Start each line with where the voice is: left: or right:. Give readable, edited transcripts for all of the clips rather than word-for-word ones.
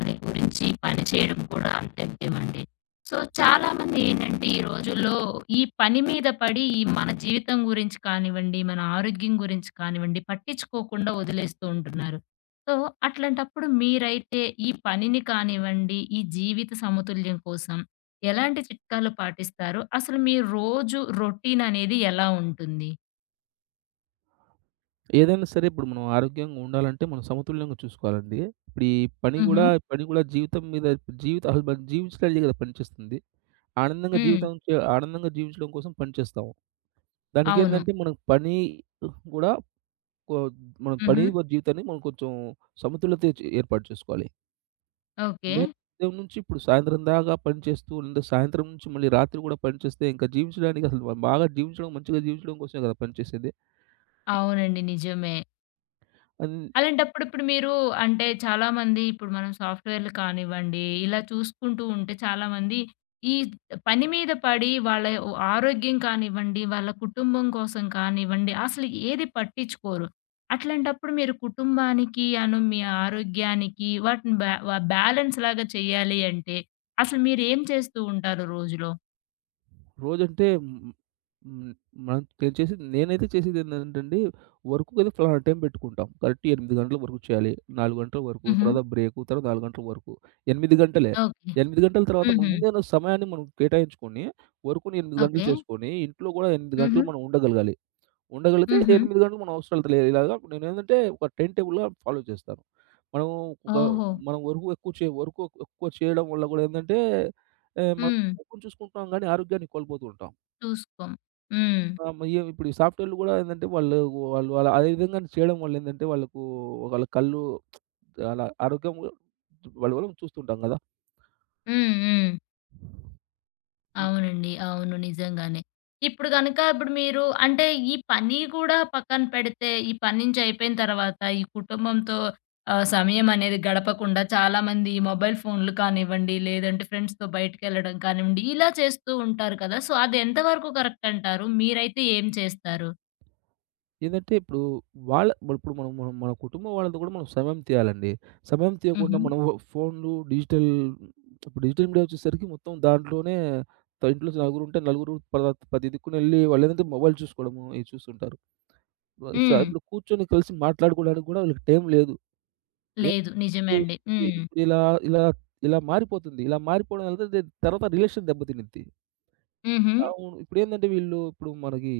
left: దాని గురించి పని చేయడం కూడా అంతే ముఖ్యమండి. సో, చాలామంది ఏంటంటే ఈ రోజుల్లో ఈ పని మీద పడి ఈ మన జీవితం గురించి కానివ్వండి, మన ఆరోగ్యం గురించి కానివ్వండి పట్టించుకోకుండా వదిలేస్తూ ఉంటున్నారు. సో, అట్లాంటప్పుడు మీరైతే ఈ పనిని కానివ్వండి, ఈ జీవిత సమతుల్యం కోసం ఎలాంటి చిట్కాలు పాటిస్తారు? అసలు మీ రోజు రొటీన్ అనేది ఎలా ఉంటుంది?
right: ఏదైనా సరే ఇప్పుడు మనం ఆరోగ్యంగా ఉండాలంటే మనం సమతుల్యంగా చూసుకోవాలండి. ఇప్పుడు ఈ పని
left: హుహు.
right: గూడా పని గూడా జీవితం మీద జీవిత అసలు మనం జీవించడానికి కదా పనిచేస్తుంది. ఆనందంగా
left: హ్మ్.
right: జీవితం చే ఆనందంగా జీవించడం కోసం పనిచేస్తాము.
left: అవును.
right: దానికేందంటే మనం పని గూడా కొ మనం పని
left: హుహు.
right: వ- జీవితాన్ని మనం కొంచెం సమతుల్యత చే ఏర్పాటు చేసుకోవాలి.
left: ఓకే.
right: అంటే ఉదయం నుంచి ఇప్పుడు సాయంత్రం దాకా పని చేస్తూ ఉంటే, సాయంత్రం నుంచి మళ్ళీ రాత్రి గూడా పనిచేస్తే, ఇంకా జీవించడానికి అసలు బాగా జీవించడం, మంచిగా జీవించడం కోసమే కదా పనిచేసేది.
left: అవునండి. నిజమే.
right: అన్
left: అలాంటప్పుడు ఇప్పుడు మీరు అంటే చాలామంది ఇప్పుడు మనం సాఫ్ట్‌వేర్‌లు కానివ్వండి, ఇలా చూసుకుంటూ ఉంటే చాలామంది ఈ పని మీద పడి వాళ్ళ ఓ ఆరోగ్యం కానివ్వండి, వాళ్ళ కుటుంబం కోసం కానివ్వండి, అసలు ఏది పట్టించుకోరు. అట్లాంటప్పుడు మీరు కుటుంబానికి మీ ఆరోగ్యానికి వాటిని బ్యాలెన్స్ లాగా చేయాలి అంటే అసలు మీరేం చేస్తూ ఉంటారు రోజులో?
right: రోజంటే హ్మ్. హ్మ్. మనం నేను చేసేది నేనైతే చేసేదేందంటండి, వర్క్‌కి అయితే ఫలానా టైం పెట్టుకుంటాం. కరెక్ట్ 8 గంటల వరకు చేయాలి. 4 గంటల వరకు,
left: హుహు.
right: తర్వాత బ్రేకు, తర్వాత 4 గంటల వరకు. 8 గంటలే.
left: ఓకే.
right: 8 గంటల తర్వాత మన
left: హుహు.
right: ముందేదో సమయాన్ని మనం కేటాయించుకొని, వర్క్‌ని 8 గంటలు
left: ఓకే.
right: చేసుకొని, ఇంట్లో కూడా 8
left: హుహు.
right: గంటలు మనం ఉండగలగాలి. ఉండగలిగితే
left: హుహు.
right: 8 గంటలు మనం అవసరాలత లేదు. ఇలాగా నేనేందంటే ఒక టైమ్ టేబుల్‌లా ఫాలో చేస్తాను. మనము ఒక
left: ఓహో!
right: మనం వర్క్ ఎక్కువ చేయడం వల్ల గూడా ఏందంటే, మనం
left: హ్మ్.
right: డబ్బులు చూసుకుంటున్నాం గానీ ఆరోగ్యాన్ని కోల్పోతూ ఉంటాం.
left: చూసుకోం. హ్మ్.
right: ఆహ్, మ ఏ ఇప్పుడు ఈ సాఫ్ట్‌వేర్‌లు గూడా ఏందంటే వాళ్ళు వాళ్ళు అలా అదే విధంగా చేయడం వల్ల ఏందంటే, వాళ్ళకు వాళ్ళ కళ్ళు అలా ఆరోగ్యం వాళ్ళ వల్ల చూస్తుంటాం గదా!
left: హ్మ్. హ్మ్. అవునండి. అవును. నిజంగానే. ఇప్పుడు గనక ఇప్పుడు మీరు అంటే ఈ పని కూడా పక్కన పెడితే, ఈ పని నుంచి అయిపోయిన తర్వాత ఈ కుటుంబంతో ఆహ్, సమయం అనేది గడపకుండా చాలామంది ఈ మొబైల్ ఫోన్‌లు కానివ్వండి, లేదంటే ఫ్రెండ్స్‌తో బయటికెళ్ళడం కానివ్వండి, ఇలా చేస్తూ ఉంటారు కదా! సో, అది ఎంతవరకు కరెక్ట్ అంటారు? మీరైతే ఏం చేస్తారు?
right: ఏదంటే ఇప్పుడు వాళ్ళ ఇప్పుడు మనం మనం మన కుటుంబం వాళ్ళతో కూడా మనం సమయం తీయాలండి. సమయం తీయకుండా
left: హుహు.
right: మనం ఫోన్‌లు, డిజిటల్ ఇప్పుడు డిజిటల్ మీడియా వచ్చేసరికి మొత్తం దాంట్లోనే ఇంట్లో నలుగురుంటే నలుగురు పది దిక్కునెళ్లి వాళ్ళేందంటే మొబైల్ చూసుకోవడము ఇవి చూస్తుంటారు.
left: హ్మ్.
right: ఇప్పుడు కూర్చొని కలిసి మాట్లాడుకోవడానికి కూడా వీళ్ళకి టైం లేదు.
left: లేదు. నిజమే
right: ఏంటి
left: అండి. హ్మ్.
right: ఇప్పుడు ఇలా ఇలా ఇలా మారిపోతుంది. ఇలా మారిపోవడం వల్ల తర్వాత రిలేషన్ దెబ్బతినిద్ది.
left: హుహు.
right: అవును. ఇప్పుడేందంటే వీళ్ళు ఇప్పుడు మనకి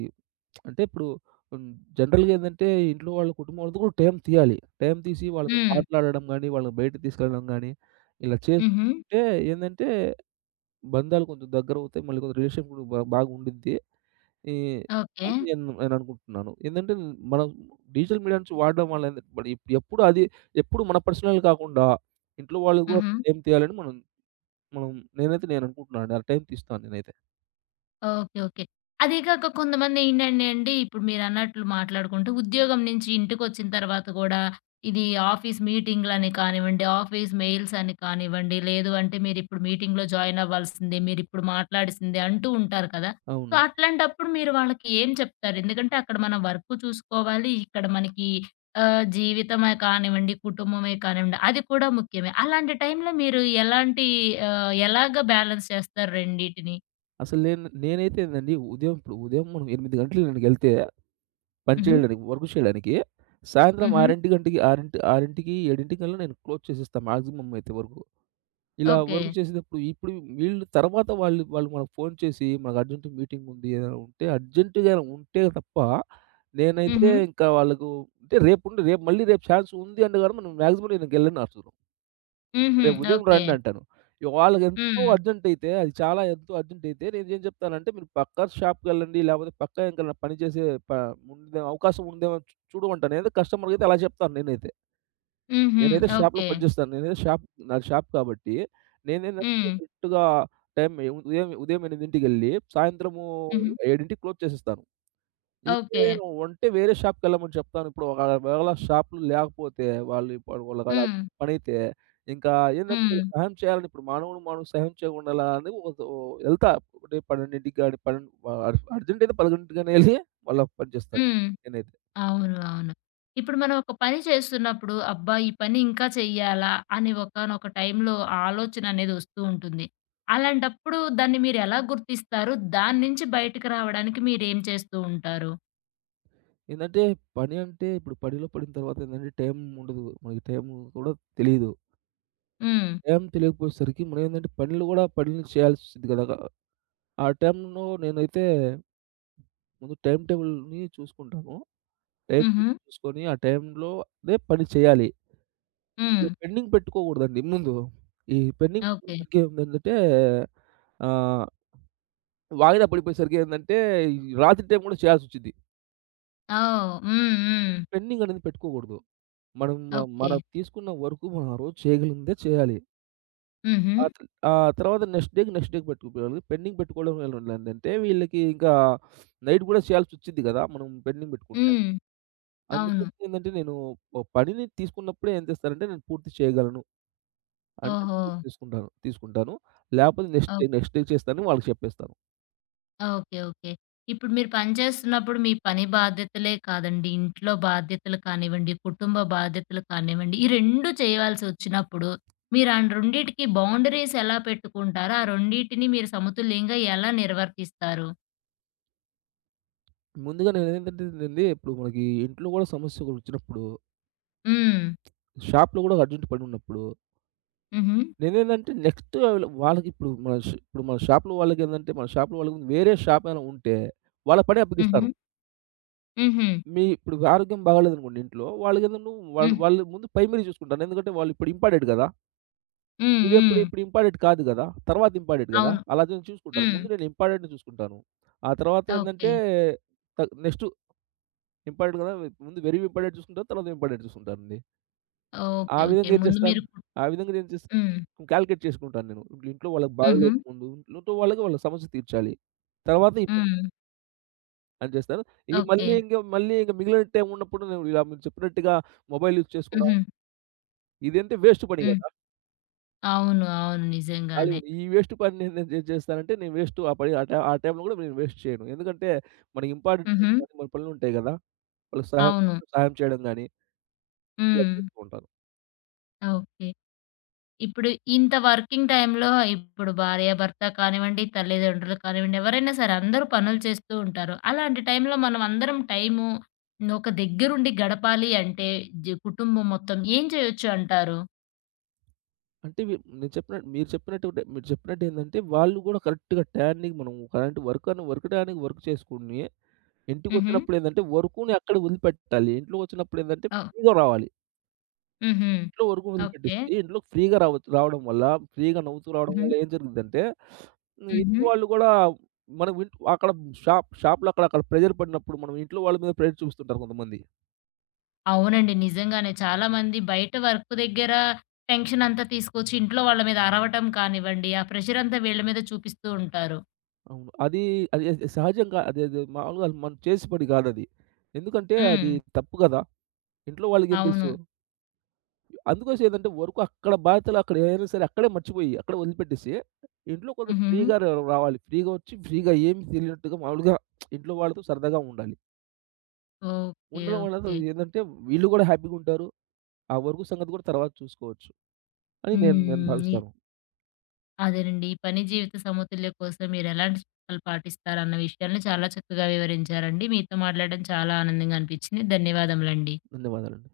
right: అంటే ఇప్పుడు హ్మ్. జనరల్‌గా ఏందంటే ఇంట్లో వాళ్ళ కుటుంబం వాళ్ళతో కూడా టైం తీయాలి. టైం తీసి వాళ్ళతో
left: హ్మ్.
right: మాట్లాడడం గాని, వాళ్ళని బయటకి తీసుకెళ్ళడం గాని, ఇలా
left: హుహు.
right: చేస్తే ఏందంటే బంధాలు కొంచెం దగ్గరవుతాయి. మళ్ళీ కొంచెం రిలేషన్ కూడా బాగుండిద్ది. ఈ
left: ఓకే.
right: అని నేననుకుంటున్నాను. ఏందంటే మనం డిజిటల్ మీడియా నుంచి వాడడం వల్ల ఏందంటే మరి ఎప్పుడు మన పర్సనల్ కాకుండా ఇంట్లో వాళ్ళకి కూడా
left: హుహు.
right: టైం తీయాలని మనం మనం నేనైతే నేను అనుకుంటున్నానండి. అలా టైం తీస్తాను నేనైతే.
left: ఓకే. ఓకే. అదీ కాక కొంతమందేంటంటే అండి, ఇప్పుడు మీరన్నట్లు మాట్లాడుకుంటూ ఉద్యోగం నుంచి ఇంటికొచ్చిన తర్వాత గూడా, ఇది ఆఫీస్ మీటింగ్‌లని కానివ్వండి, ఆఫీస్ మెయిల్స్ అని కానివ్వండి, లేదు అంటే మీరిప్పుడు మీటింగ్‌లో జాయిన్ అవ్వాల్సిందే, మీరిప్పుడు మాట్లాడాల్సిందే అంటూ ఉంటారు కదా! సో,
right: అవును.
left: అట్లాంటప్పుడు మీరు వాళ్ళకి ఏం చెప్తారు? ఎందుకంటే అక్కడ మనం వర్కు చూసుకోవాలి, ఇక్కడ మనకి ఆహ్, జీవితమే కానివ్వండి, కుటుంబమే కానివ్వండి, అది కూడా ముఖ్యమే. అలాంటి టైంలో మీరు ఎలాంటి ఆహ్, ఎలాగా బ్యాలెన్స్ చేస్తారు రెండిటిని?
right: అసలు నేనైతే ఏందండి, ఉదయం మనం 8కి నేనెళ్తే పని
left: హుహు.
right: చేయడానికి, వర్క్ చేయడానికి. సాయంత్రం
left: హుహు.
right: 6 గంటకి, 6 6 7 నేను క్లోజ్ చేసేస్తా మాక్సిమం అయితే వరకు. ఇలా
left: ఓకే.
right: వర్క్ చేసేటప్పుడు ఇప్పుడు వీళ్ళు తర్వాత వాళ్ళు వాళ్ళు మనకు ఫోను చేసి మనకు అర్జెంట్ మీటింగ్ ఉంది, ఏదైనా ఉంటే అర్జెంట్‌గా ఉంటే తప్ప నేనైతే
left: హుహు.
right: ఇంకా వాళ్ళకు, అంటే రేపుండి రేపు మళ్ళీ రేపు ఛాన్స్ ఉంది అంటే గనక నేను మాక్సిమం నేనెళ్ళను అసలు.
left: హుహు.
right: రేపు ఉదయం
left: ఓకే.
right: రండి అంటాను. వాళ్ళకెంతో
left: హ్మ్.
right: అర్జెంట్ అయితే, అది చాలా ఎంతో అర్జెంట్ అయితే నేనేం చెప్తానంటే, మీరు పక్కా షాప్‌కెళ్ళండి. లేకపోతే పక్కా ఇంకన్నా పని చేసే ప ఉండే అవకాశం ఉందేమో చూడమంటాను. నేనైతే కస్టమర్‌కైతే అలా చెప్తాను నేనైతే.
left: హుహు.
right: నేనైతే షాప్‌లో
left: ఓకే.
right: పనిచేస్తాను. నేనైతే షాప్ నాది షాప్ కాబట్టి, నేనేందంటే
left: హ్మ్.
right: కరెక్ట్‌గా టైం ఉదయం ఉదయం 8కి ఎళ్లి సాయంత్రము
left: హుహు.
right: 7కి క్లోజ్ చేసేస్తాను.
left: ఓకే.
right: ఇంకేను ఉంటే వేరే షాప్‌కెళ్ళమని చెప్తాను. ఇప్పుడు ఒకవేళ షాప్‌లు లేకపోతే, వాళ్ళు ఇప్పుడు వాళ్ళకి అది
left: హ్మ్.
right: అర్జెంట్ పనైతే ఇంకా ఏందంటే
left: హ్మ్.
right: వీళ్ళు సహాయం చేయాలని, ఇప్పుడు మానవుడు మానవుడు సహాయం చేయకుండాలా అని ఓతో ఎళ్తా. 12కి గాని, అర్జెంట్ అయితే 11కి గాని ఎళ్లి మళ్ళా పని చేస్తాను
left: హ్మ్.
right: నేనైతే.
left: అవును. అవును. ఇప్పుడు మనం ఒక పని చేస్తున్నప్పుడు, అబ్బా! ఈ పని ఇంకా చెయ్యాలా అని ఒకానొక టైంలో ఆ ఆలోచన అనేది వస్తూ ఉంటుంది. అలాంటప్పుడు దాన్ని మీరెలా గుర్తిస్తారు? దాని నుంచి బయటకి రావడానికి మీరేం చేస్తూ ఉంటారు?
right: ఏందంటే పని అంటే ఇప్పుడు పనిలో పడిన తర్వాత ఏందంటే టైం ఉండదు. మనకి టైం కూడా తెలీదు.
left: హ్మ్.
right: టైం తెలియకపోయేసరికి మనం ఏందంటే పనులు కూడా పనులు చేయాల్సి వస్తది కదా! ఆ టైంలో నేనైతే ముందు టైమ్ టేబుల్‌ని చూసుకుంటాను. టైం
left: హుహు.
right: చూసుకొని ఆ టైంలో అదే పని చేయాలి.
left: హ్మ్.
right: పెండింగ్ పెట్టుకోకూడదండి ముందు. ఈ పెండింగ్
left: ఓకే.
right: పెట్టేసరికి ఏమైందంటే, ఆహ్, వాయిదా పడిపోయేసరికి ఏందంటే రాత్రి టైం కూడా చేయాల్సొచ్చిద్ది.
left: ఓహ్! హ్మ్. హ్మ్.
right: పెండింగ్ అనేది పెట్టుకోకూడదు. మనం మ
left: ఓకే.
right: మనం తీసుకున్న వర్క్ మనం ఆ రోజు చేయగలిగిందే చేయాలి.
left: హుహు.
right: ఆ త ఆ తర్వాత నెక్స్ట్ డేకి పెట్టుకోవాలి. పెండింగ్ పెట్టుకోవడం వల్ల ఏందంటే వీళ్ళకి ఇంకా నైట్ కూడా చేయాల్సొచ్చిద్ది కదా, మనం పెండింగ్ పెట్టుకుంటే.
left: హ్మ్. అవును.
right: అందుకోసం ఏందంటే నేను ఓ పనిని తీసుకున్నప్పుడే ఏం చేస్తానంటే నేను పూర్తి చేయగలను. అంటే
left: ఓహో!
right: ఫుడ్ తీసుకుంటాను. తీసుకుంటాను. లేకపోతే next
left: oh!
right: Day next day చేస్తానని వాళ్ళకి చెప్పేస్తాను.
left: ఓకే. ఓకే. ఇప్పుడు మీరు పని చేస్తున్నప్పుడు మీ పని బాధ్యతలే కాదండి, ఇంట్లో బాధ్యతలు కానివ్వండి, కుటుంబ బాధ్యతలు కానివ్వండి, ఈ 2 చేయాల్సొచ్చినప్పుడు మీరు ఆ రెండిటికి బౌండరీస్ ఎలా పెట్టుకుంటారో, ఆ రెండిటిని మీరు సమతుల్యంగా ఎలా నిర్వర్తిస్తారు?
right: ముందుగా నేనేంటంటేనండి, ఇప్పుడు మనకి ఇంట్లో గూడా సమస్యలొచ్చినప్పుడు,
left: హ్మ్.
right: షాప్‌లో గూడా అర్జెంట్ పనున్నప్పుడు,
left: హుహు.
right: నేనేందంటే నెక్స్ట్ ఆవిల వాళ్ళకిప్పుడు మన ష్ ఇప్పుడు మన షాప్‌లో వాళ్ళకి వేరే షాప్ ఏమైనా ఉంటే, వాళ్ళ పని
left: హుహు.
right: అప్పగిస్తాను.
left: హుహు.
right: మీ ఇప్పుడు ఆరోగ్యం బాగాలేదనుకోండి ఇంట్లో, వాళ్ళకేందంటే, వాళ్ళు
left: హ్మ్.
right: వాళ్ళు ముందు ప్రైమరీ చూసుకుంటాను. ఎందుకంటే వాళ్ళు ఇప్పుడు ఇంపార్టెంట్ గదా!
left: హ్మ్.
right: ఇదెప్పుడు
left: హ్మ్.
right: ఇప్పుడు ఇంపార్టెంట్ కాదు గదా! తర్వాత ఇంపార్టెంట్ గదా!
left: అవును.
right: అలా నేను చూసుకుంటాను.
left: హ్మ్.
right: ముందు నేను ఇంపార్టెంట్‌ని చూసుకుంటాను. ఆ తర్వాత
left: ఓకే.
right: ఏందంటే త నెక్స్ట్ ఇంపార్టెంట్ గదా! ముందు వెరీ ఇంపార్టెంట్ చూసుకుంటాను. తర్వాత ఇంపార్టెంట్ చూసుకుంటానండి.
left: ఓకే.
right: ఆ
left: ఓకే.
right: విధంగా ఏం
left: ముందు
right: చేస్తాను
left: మీరు
right: ఆ విధంగా నేను చేస్
left: హ్మ్.
right: కాలిక్యులేట్ చేసుకుంటాను నేను. ఇప్పుడు ఇంట్లో వాళ్ళకి
left: హుహు.
right: బాగోలేదు ముందు. ఇంట్లో వాళ్ళకి వాళ్ళ సమస్య తీర్చాలి. తర్వాత ఈ పని
left: హ్మ్.
right: అని చేస్తాను.
left: ఓకే.
right: మళ్ళీ ఇంక మిగిలిన టైం ఉన్నప్పుడు నేను ఇలా మీరు చెప్పినట్టుగా మొబైల్ యూజ్ చేసుకోవడం,
left: హుహు.
right: ఇదంటే వేస్ట్ పని
left: హ్మ్.
right: గదా!
left: అవును. అవును. నిజంగానే.
right: కాలిగుండు. ఈ వేస్ట్ పని నేను నేను ఏం చేస్తానంటే, నేను వేస్ట్ ఆ పని ఆ టై ఆ టైంలో గూడా నేను వేస్ట్ చేయను. ఎందుకంటే, మనకి ఇంపార్టెంట్
left: హుహు.
right: పనులు మన పనులుంటాయి గదా! వాళ్ళకి సహాయం
left: అవును.
right: సహాయం చేయడం గాని, ఇలా
left: హ్మ్.
right: చేస్తూ ఉంటాను.
left: ఓకే. ఇప్పుడు ఇంత వర్కింగ్ టైమ్‌లో ఇప్పుడు భార్యాభర్త కానివ్వండి, తల్లిదండ్రులు కానివ్వండి, ఎవరైనా సరే అందరూ పనులు చేస్తూ ఉంటారు. అలాంటి టైమ్‌లో మనం అందరం టైము ఒక దగ్గరుండి గడపాలి అంటే కుటుంబం మొత్తం ఏం చేయొచ్చు అంటారు?
right: అంటే వి నేను చెప్పినట్టు మీరు చెప్పినట్టుంటే మీరు చెప్పినట్టేందంటే, వాళ్ళు గూడా కరెక్ట్‌గా టయానికి మనం కరెంట్ వర్క్ అని వర్క్ టయానికి వర్క్ చేసుకొని,
left: హుహు.
right: ఇంటికొచ్చినప్పుడేందంటే, వర్కుని అక్కడ వదిలిపెట్టాలి. ఇంట్లోకొచ్చినప్పుడేందంటే
left: ఓహ్!
right: ఫ్రీ‌గా రావాలి.
left: హుహు.
right: ఇంట్లో వరకు
left: ఓకే.
right: వదిలిపెట్టేసి, ఇంట్లోకి ఫ్రీగా రావడం వల్ల, ఫ్రీగా నవ్వుతూ రావడం
left: హుహు.
right: వల్ల ఏం జరిగిద్దంటే,
left: హుహు.
right: ఇంట్లో వాళ్ళు గూడా మనం ఇంట్ అక్కడ షాప్‌లో అక్కడ అక్కడ ప్రెషర్ పడినప్పుడు, మనం ఇంట్లో వాళ్ళ మీద ప్రెషర్ చూపిస్తుంటారు కొంతమంది.
left: అవునండి. నిజంగానే చాలా మంది బయట వర్క్ దగ్గర టెన్షన్ అంతా తీసుకొచ్చి ఇంట్లో వాళ్ళ మీద అరవటం కానివ్వండి, ఆ ప్రెషర్ అంతా వీళ్ళ మీద చూపిస్తూ ఉంటారు.
right: అవును. అది అది అది సహజంగా, అది అది మామూలుగా అది మనం చేసే పని గాదది. ఎందుకంటే,
left: హ్మ్.
right: అది తప్పు గదా! ఇంట్లో వాళ్ళకేం
left: అవును.
right: తెలుసు? అందుకోసం ఏందంటే, వర్క్ అక్కడ బాధ్యతలు అక్కడ ఏదైనా సరే అక్కడే మర్చిపోయి, అక్కడే వదిలిపెట్టేసి, ఇంట్లో కొంచెం
left: హుహు.
right: ఫ్రీగా రావాలి. ఫ్రీగా వచ్చి, ఫ్రీగా ఏమి తెలియనట్టుగా మామూలుగా ఇంట్లో వాళ్ళతో సరదాగా ఉండాలి.
left: ఓకే.
right: ఉండడం వల్ల
left: ఓకే.
right: ఏందంటే వీళ్ళు గూడా హ్యాపీ‌గుంటారు. ఆ వర్కు సంగతి గూడా తర్వాత చూసుకోవచ్చు అని నేను నేను
left: హ్మ్.
right: భావిస్తాను.
left: అదేనండి. ఈ పని జీవిత సమతుల్య కోసం మీరెలాంటి చిట్కాలు పాటిస్తారన్న విషయాన్ని చాలా చక్కగా వివరించారండి. మీతో మాట్లాడడం చాలా ఆనందంగా అనిపించింది. ధన్యవాదములండి.
right: ధన్యవాదాలండి.